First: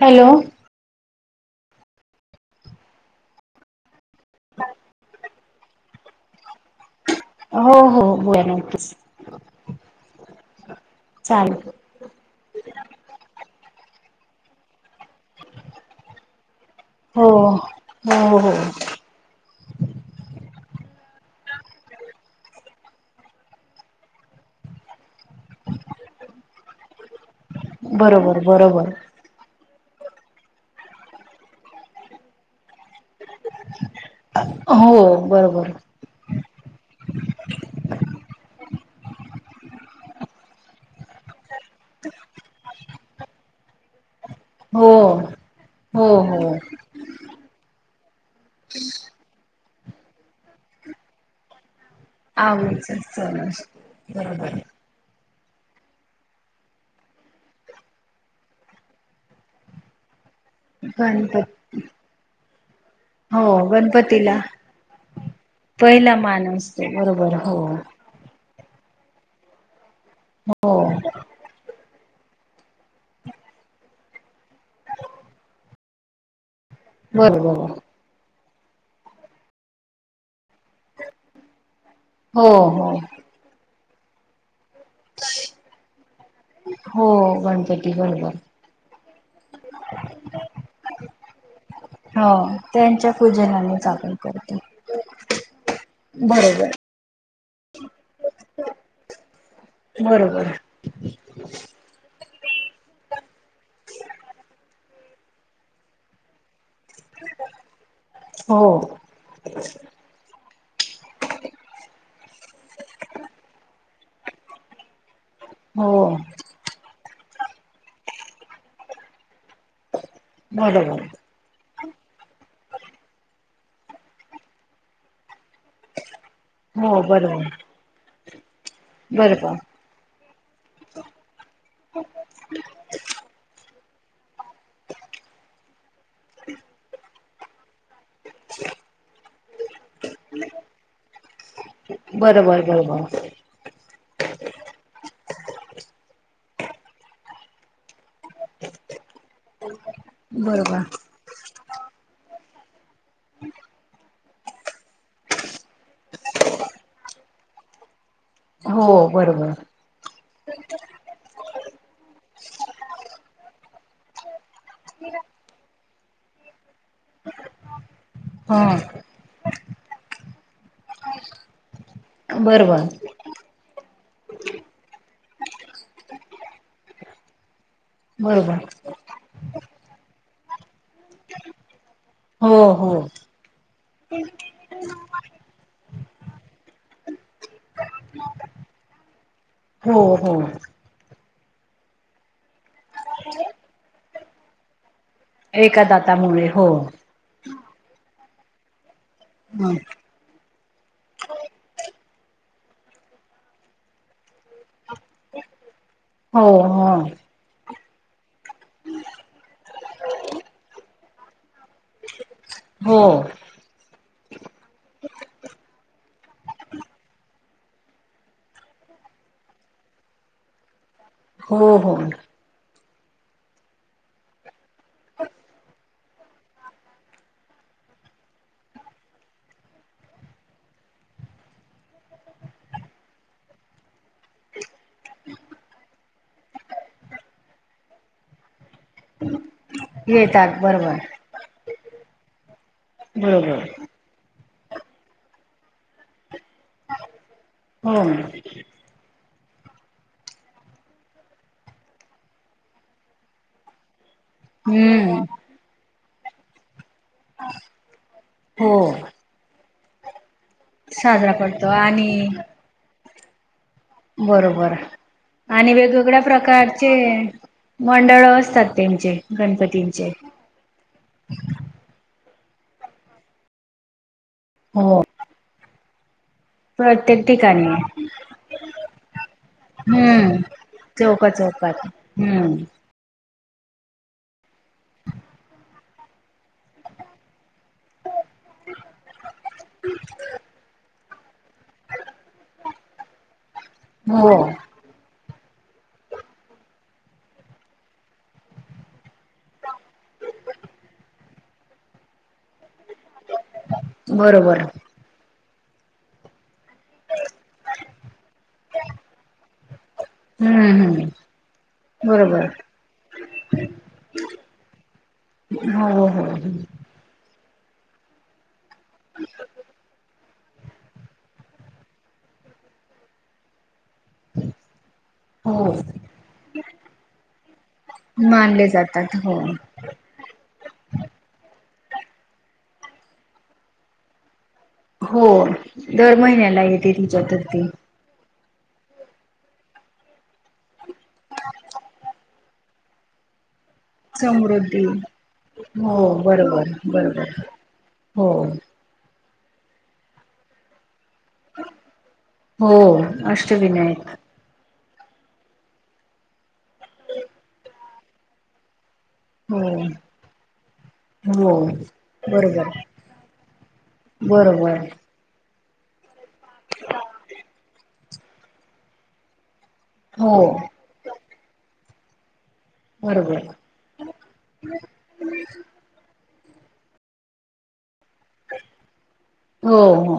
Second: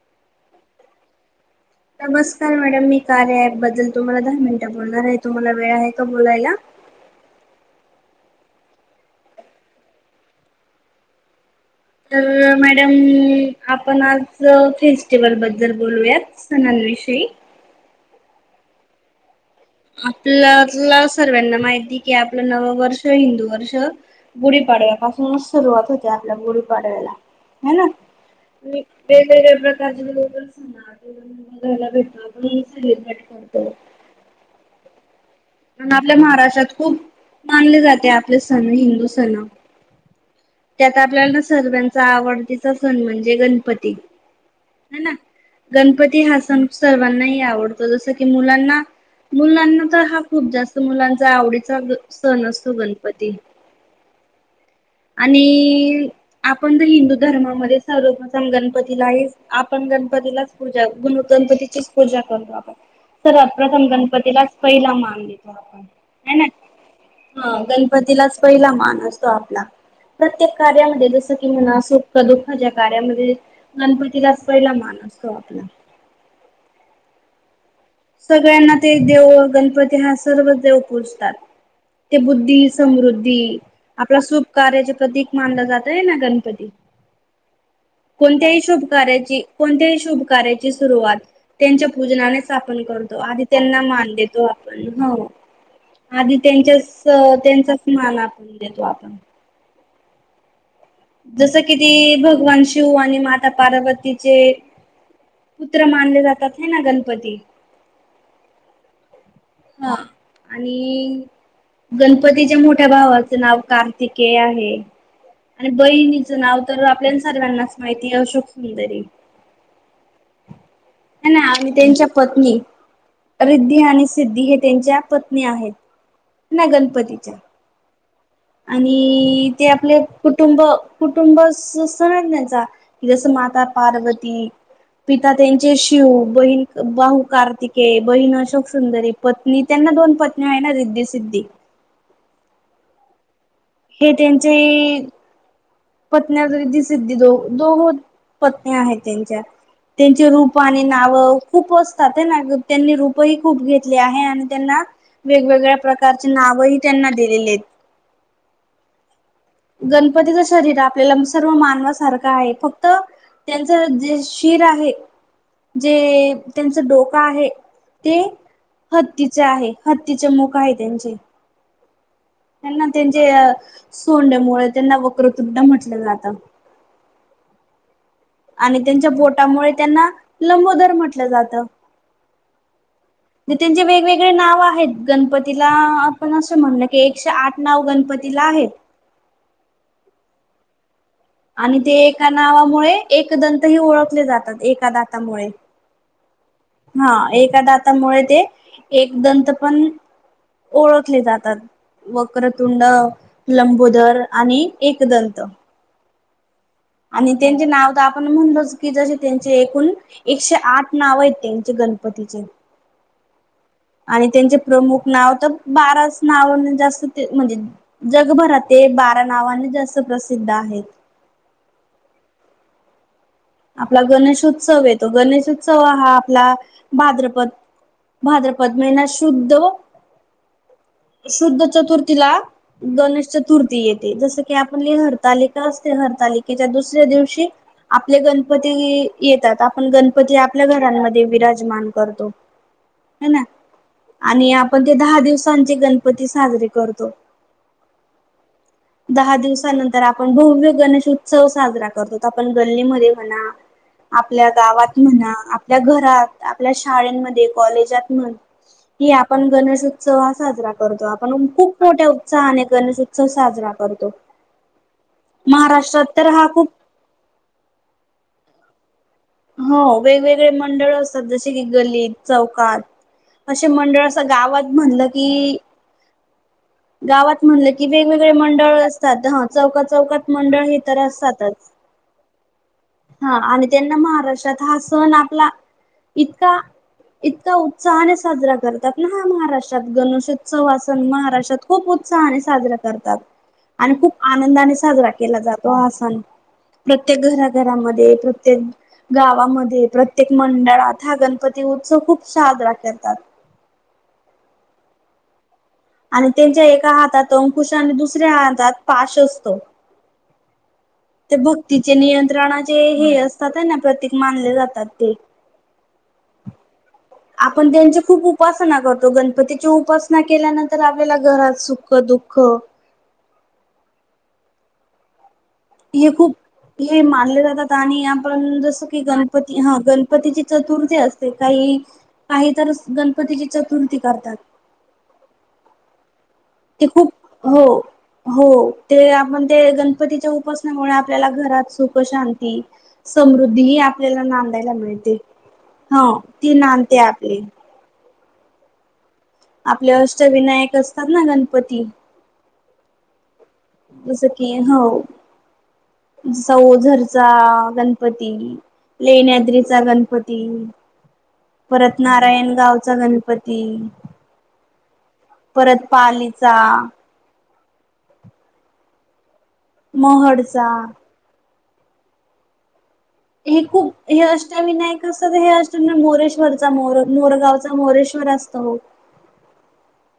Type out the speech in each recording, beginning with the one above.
Hello. नमस्कार madam मी कार्या ऍप बद्दल तुम्हाला दहा मिनिटं बोलणार आहे तुम्हाला. वेळ आहे का बोलायला. हो हो बया नकीच चाले, तर मॅडम आपण आज फिस् [unintelligible] बद्दल बोलूयात सणांविषयी हो हो हो, आपल्याला सर्व्यांना माहिती की आपलं नव वर्ष हिंदू वर्ष गुढी पाडव का? सुरुवात होते आपल्या गुढी पाड्याला ह ना? बरोबर बरोबर वेगवेगळे, लर ना जाायला भेटण हो! बरोबर आपल्या महाराष्ट्रात खूप मानले जाते आपले सण हिंदु, त्यात आपल्याला सर्वांचा आवडतीचा सण म्हणजे गणपती, [unintelligible] हो! ह ना. हो गणपती हा हो सण सर्वांनाही आवडतो जस की मुलांना मुलांना हा खूप जास्त मुलांचा आवडीचा सण असतो आच गणपती लू बरोबर आहे. आणि आपण तर हिंदू धर्मामध्ये सर्वप्रथम गणपतीला आहे आपण गणपतीला पूजा गणपती गणगणपतीचीच पूजा करू आपण, हो सर्वात प्रथम गणपतीला गणपतीलाच पहिला मान देतो आपण पहिला आहे ना मान असतो बरोबर हो ह गणपतीलाच. पहिला मान असतो आपला. प्रत्येक हो कार्यामध्ये जसं की म्हणा दुःखाच्या कार्यामध्ये गणपतीलाच पहिला मान असतो आपला, बरोबर! सगळ्यांना ते देव गणपती हा सर्व देव पुजतात. ते हो बुद्धी हो समृद्धी आपला सुप कार्याच प्रतीक मानलं जातय हेना ना गणपती, हो [unintelligible] कोणत्याही शुभ कार्याची कोणत्याही शुभ कार्याची सुरुवात त्यांच्या हो पूजनाने सा त्यांच्या आध त्यांना पूजनानेच आपण मान देतो करतो आप आ बरोबर त्यांच्या त्यांचा स् मान आपण देतो आपण. बरोबर! जस किती बघ, भगवान शिव आणि माता पार्वतीचे पुत्र मानले जातात. हे ना गणपती हो! हा आणि गणपतीच्या मोठ्या भावाचं नाव का आहे आणि हो बहिणीच नाव तर आपल्या सर्वांनाच माहिती आहे अशोक सुंदरी, बरोबर. ह ना आणि त्यांच्या पत्नी रिद्धी आणि सिद्धी हे त्यांच्या पत्नी आहेत. नाही हो गणपतीच्या बरोबर आणि बरोबर ते आपले कुटुंब कुटुंब सण त्यांचा की जसं माता पार्वती पिता त्यांचे शिव बहीण बाहू कार्तिक बहीण अशोक सुंदरी पत्नी त्यांना दोन पत्नी आहे ना रिद्धी सिद्दी, बरोबर! बरोबर! हे त्यांचे पत्न [unintelligible] दिस दो दोघ पत्नी आहेत त्यांच्या त्यांचे रूप बरोबर आणि नाव खूप असतात आहे ना! त्यांनी रूपही खूप घेतले आहे आणि त्यांना वेगवेगळ्या प्रकारचे नावही त्यांना दिलेले आहेत. हो बरोबर गणपतीच शरीर आपल्याला सर्व मानवासारखं आहे फक्त त्यांच जे शिर आहे जे त्यांच डोका आहे ते, हा हत्तीचे आहे हत्तीचे मुख आहे त्यांचे त्यांना बरोबर त्यांचे सोंडमुळे त्यांना वक्रतृ म्हटलं जातं बरोबर आणि त्यांच्या बोटामुळे त्यांना लंबोदर म्हटलं जात हो हो त्यांचे वेगवेगळे नाव आहेत गणपतीला आपण असं म्हणल की एकशे आठ नाव गणपती दि आहे हो हो आणि ते एका नावामुळे एक दंतही ओळखले जातात एका द एका दातामुळे हो हा एका दातामुळे ते एक दंत हो पण ओळखले जातात वक्रतुंड लंबोदर आणि एक दंत हो आणि त्यांचे नाव तर आपण म्हणलोच की जसे त्यांचे एकूण एकशे आठ नाव आहेत त्यां गणपतीचे हो आणि त्यांचे प्रमुख नाव तर बाराच नाव जास्त ते म्हणजे जगभरातील ते बारा नावाने जास प्रसिद्ध आहेत हो हो आपला गणेशोत्सव येतो गणेशोत्सव हा आपला भाद्रपद भाद्रपद महिना शुद्ध शुद्ध चतुर्थीला गणेश चतुर्थी येते जस की आप हरतालिका असते हरतालिकेच्या दुसऱ्या दिवशी आप गण गणपती येतात आपण गणपती येतात आपल्या बरोबर घरांमध्ये विराजमान करतो ह ना बरोबर आणि आपण ते दहा दिवसांचे गणपती साजरे करतो हो दहा दिवसानंतर आपण भव्य गणेश उत्सव साजरा करतो आपण गल्लीमध्ये म्हणा आपल्या गावात हम्म म्हणा आपल्या घरात आपल्या शाळमध्ये कॉलेजात हो ह आपण गणेशोत्स साजरा करतो साजरा आपण करतो खूप आणि मोठ्या उत्साहाने गणेश उत्सव साजरातो बरोबर आणि महाराष्ट्रात वेगवेगळ्या तर हा खूप प्रकारचे मंडळ असतात त्यांचे हो गणपतींचे वेगवेगळे मंडळ असतात जसे की गलत चौकात असे मंडळ अस गावात हो म्हणलं की प्रत्येक गावात म्हणलं ठिकाणी की वेगवेगळे मंडळ असतात ह चौकात चौकात हम्म मंडळ हे तर चौका असतातच हम्म हा आणि त्यांना महाराष्ट्रात हा सण आपला इतका इतका उत्साहाने साजरा करतात ना हा महाराष्ट्रात गणेशोत्सव अस महाराष्ट्रात खूप उत्साहाने साजरा करतात आणि खूप हो आनंदाने साजरा केला जातोण प्रत्येक घरात घरामध्ये प्रत्येक गावामध्ये प्रत्येक मंडळात हा गणपती उत्सव खूप साजरा करत बरोबर आणि त्यांच्या एका हातात अंकुश आणि दुसऱ्या हातात पाश असतो हम्म हम ते भक्तीचे नियंत्रणाचे हे असतात आहे ना प्रतीक मानले जातात ते हो हो हो हो आपण त्यांची खूप उपासना करतो गणपतीची उपासना केल्यानंतर आपल्याला घरात सुखः दुःख हो हे खूप हे मानले जातात आणि आपण मानले जसं की जातात हो गणपती हा गणपतीची चतुर्थी असते काही काही तर गणपतीची चतुर्थी करतात हो दर महिन्याला ते येते ति खूप हो चतुर्थी हो ते आपण ते गणपतीच्या उपासनामुळे आपल्याला घरात सुख शांत ती समृद्ध द्धि आपल्याला नांदायला समृद्धी मिळते हो ह ती बरोबर नांदते बरोबर आपली हो आपले अष्टविनायक असतात ना गणपती हो अष्टविनायक जसं की हो जसा ओझरचा गणपती हो लेण्याद्रिचा गणपती हो परत नारायण बरोबर गावचा गणपती बरोबर परत पालीचा हो महडचा बरोबर हे खूप हे अष्टविनायक अस हे असुनां मोरे वरचा मोरगावचा मोरेश्वर असतो हो हो हो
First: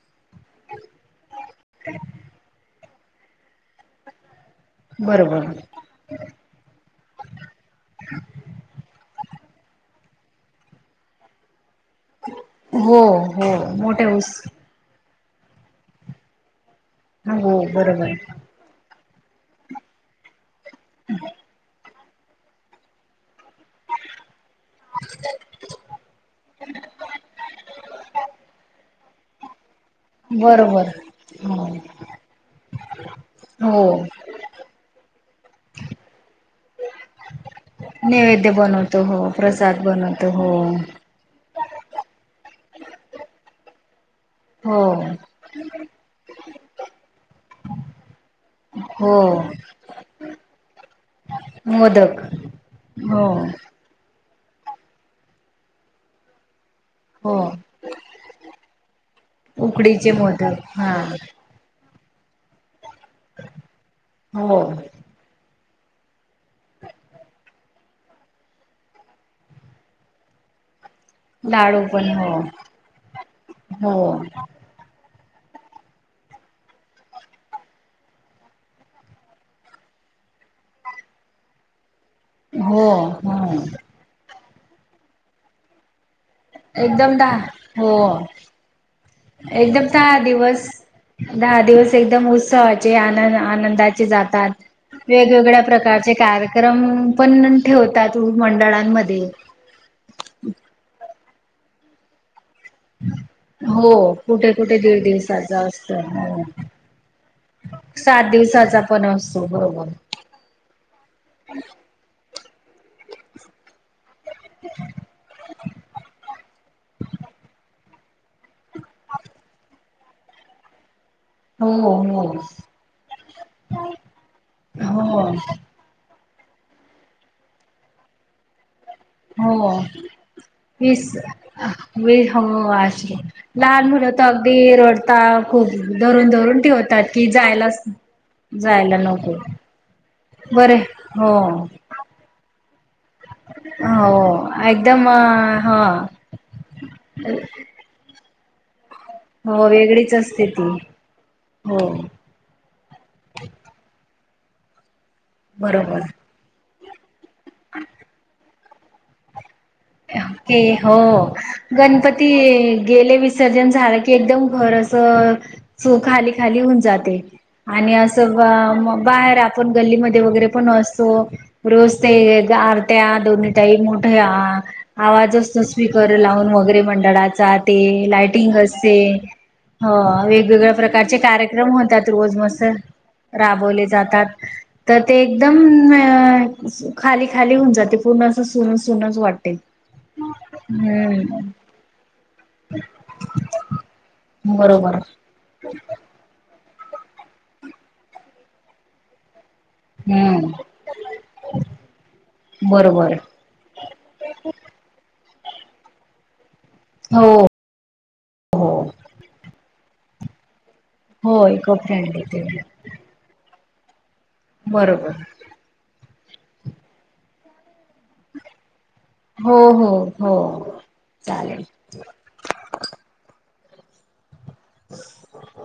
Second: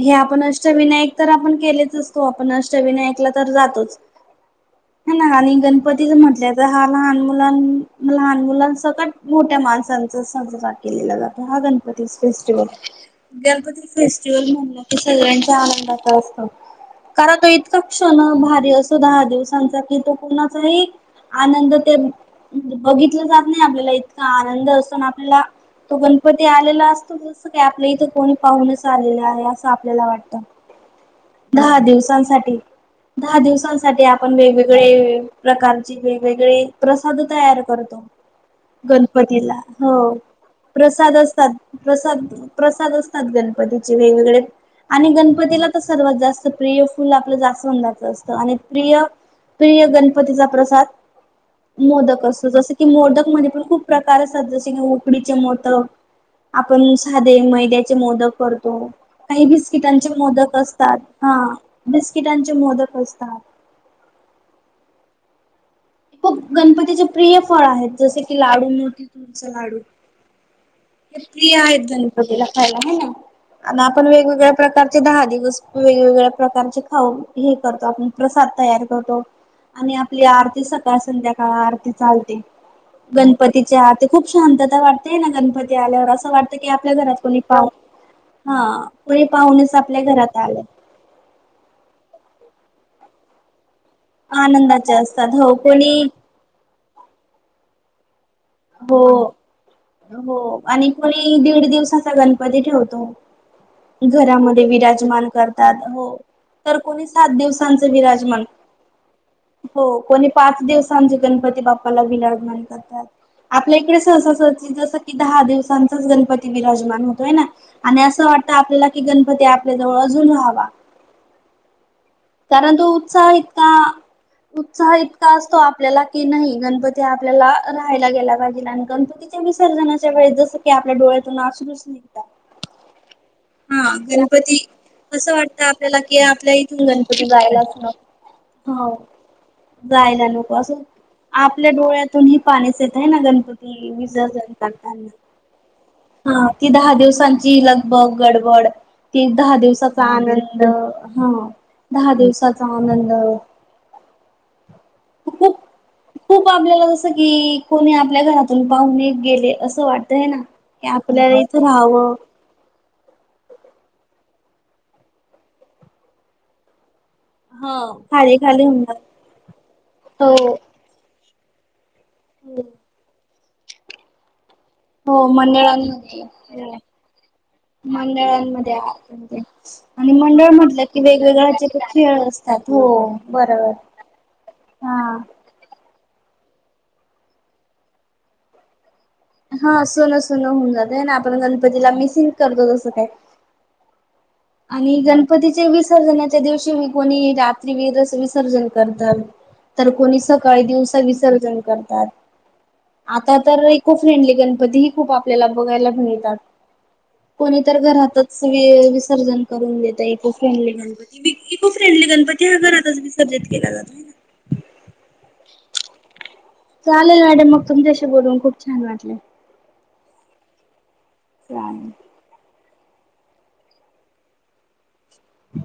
हे आपण अष्टविनायक तर आपण केलेच असतो आपण अष्टविनायकला तर जातोच ह ना बरोबर आणि गणपतीच म्हटल्या तर हा लहान मुलां लहान मुलां सकट मोठ्या माणसांचा साजरा केलेला जातो हा गण णपती फेस्टिवल हो हो गणपती मोठ्या फेस्टि उस सगळ्यांच्या आनंदाचा असत कारण तो हो इतका बरोबर क्षण भारी असतो दहा दिवसांचा तिथ कोणाचाही आनंद ते बघीतला जा त नाही आपल्याला इतका आनंद असतो ना आपल्याला तो गणपती आलेला असतो जसं कि आपल्या इथं कोणी पाहूनेच आलेला आहे आपल्याला वाटत बरोबर हो दहा दिवसांसाठी दहा हो दिवसांसाठी आपण वेगवेगळे प्रकारचे वेगवेगळे प्रसाद तयार करतो नैवेद्य बनवतो हो गणपतीला प्रसाद हो बनवतो प्रसाद असतात प्रसाद प्रसाद असतात गणपतीचे वेगवेगळे हो आणि गणपतीला तर सर्वात जास्त प्रिय फुल आपलं जास्वंदाचं असतं आणि प्रिय हो प्रिय गणपतीचा प्रसाद मोदक असतो जस की हो मोदक मध्ये पण खूप प्रकार अस तात जसे की उकडीचे मोदक आपण हो साधे मैद्याचे मोदक करतो काही बिस्किटांचे मोदक असतात हा बिस्किटांचे मोदक असतात हो प गणपतीचे प्रिय फळ आहेत जसे की लाडू मोतीचुरचा लाडू ते प्रिय आहेत लाडू पण हो गणपतीला खायला हं आणि हो आपण वेगवेगळ्या प्रकारचे दहा दि दिवस वेगवेगळ्या प्रकारचे खाऊ हे करतो आपण प्रसाद तयार करतो आणि आपली आरती सकाळ संध्याकाळ आरती चालते हो हो गणपतीचे ते खूप शांतता वाटतेय ना गणपती आल्यावर अस अस वाटत की आपल्या घरात एकदम दहा कोणी पाहु हो हा कोणी पाहूणेच एकदम आपल्या दहा घरात आलं दिवस दहा दिवस एकदम उत्सवाचे आनंद आनंदा चे जातात आनंदाचे असतात हो वेगवेगळ्या कोणी प्रकारचे कार्यक्रम पण ठेवतात हो मंडळांमध्ये हो आणि कोणी दीड दिवसाचा गणपती ठेवतो हो कुठे घरामध्ये कुठे दीड विराजमान दिवसाचा करतात असतो हो तर कोणी सात दिवसांच सात विराजमान दिवसाचा पण असतो बरोबर हो कोणी पाच दिवसांचे गणपती बाप्पाला विरा जमान करतात आपल्या इकडे जस की दहा दिवसांचाच गणपती विराजमान होतोय ना आणि असं वाटतं आपल्याला कि गणपती आपल्या जवळ अजून राहावा हो हो कारण तो उत्साह इतका उत्साह हो इतका असतो आपल्याला की नाही गणपती आपल्याला राहायला गेला पाहिजेला हो वीस डोळ्यातून अश्रूच वी निघतात लहान हा मुलं तो अगदी गणपती रडता असं वाटतं खूप आपल्याला की धरून आपल्या धरून इथून ठेवतात गणपती की जायलाच नको हो जायला नको जायला नको बरे असं हो. आपल्या डोळ्यातून हे पाणीच येत ना गणपती मी ज हो करताना. एकदम हा हा ती दहा दिवसांची लगबग गडबड. ती दहा हो दिवसाचा वेगळीच असते आनंद ती हा. हो दहा दिवसाचा आनंद. खूप बरोबर. खूप आपल्याला की कोणी आपल्या घरातून पाहणे गेले अस. क हो राहावं गणपती. गेले विसर्जन झालं की एकदम घर अस सु खाली खाली होऊन जाते. ह आणि असं खाली खाली होणार बाहेर आपण गल्लीमध्ये वगैरे पण हो असतो रोज. ते आरत्या दोन्ही टाईम मोठ्या. हो आवाज असतो स्पीकर मंडळांमध्ये लावून हो वगैरे मंडळाचा ते लाइटिंग मंडळांमध्ये असते. म्हणजे हो आणि मंडळ वेगवेगळ्या म्हटलं की प्रकारचे वेगवेगळ्या ह्याचे कार्यक्रम पण होतात खेळ रोज मस्त असतात हो बरोबर राबवले जातात. तर ते हा. एकदम अ खाली खाली होऊन जाते पूर्ण अस सुन सुन. हा सोनं सोनं होऊन जातंय ना आपण गणपतीला मिसिंग करतो तसं काय. आणि बरोबर गणपतीचे विसर्जनाच्या दिवशी. कोणी रात्री वरस विसर्जन करतात. तर कोणी हम्म सकाळी दिवसा विसर्जन करतात. बरोबर आता तर इको फ्रेंडली गणपती ही खूप. आप बघायलाात हो कोणी तर घरातच. हो देत eco friendly Ganpati eco friendly Ganpati ह्या घरातच विसर्जित केला जातो. बरोबर. चालेल मॅडम मग तुमच्याशी बोलून खूप. छान वाटले. हा हो हो. का. चालेल ह. हम्.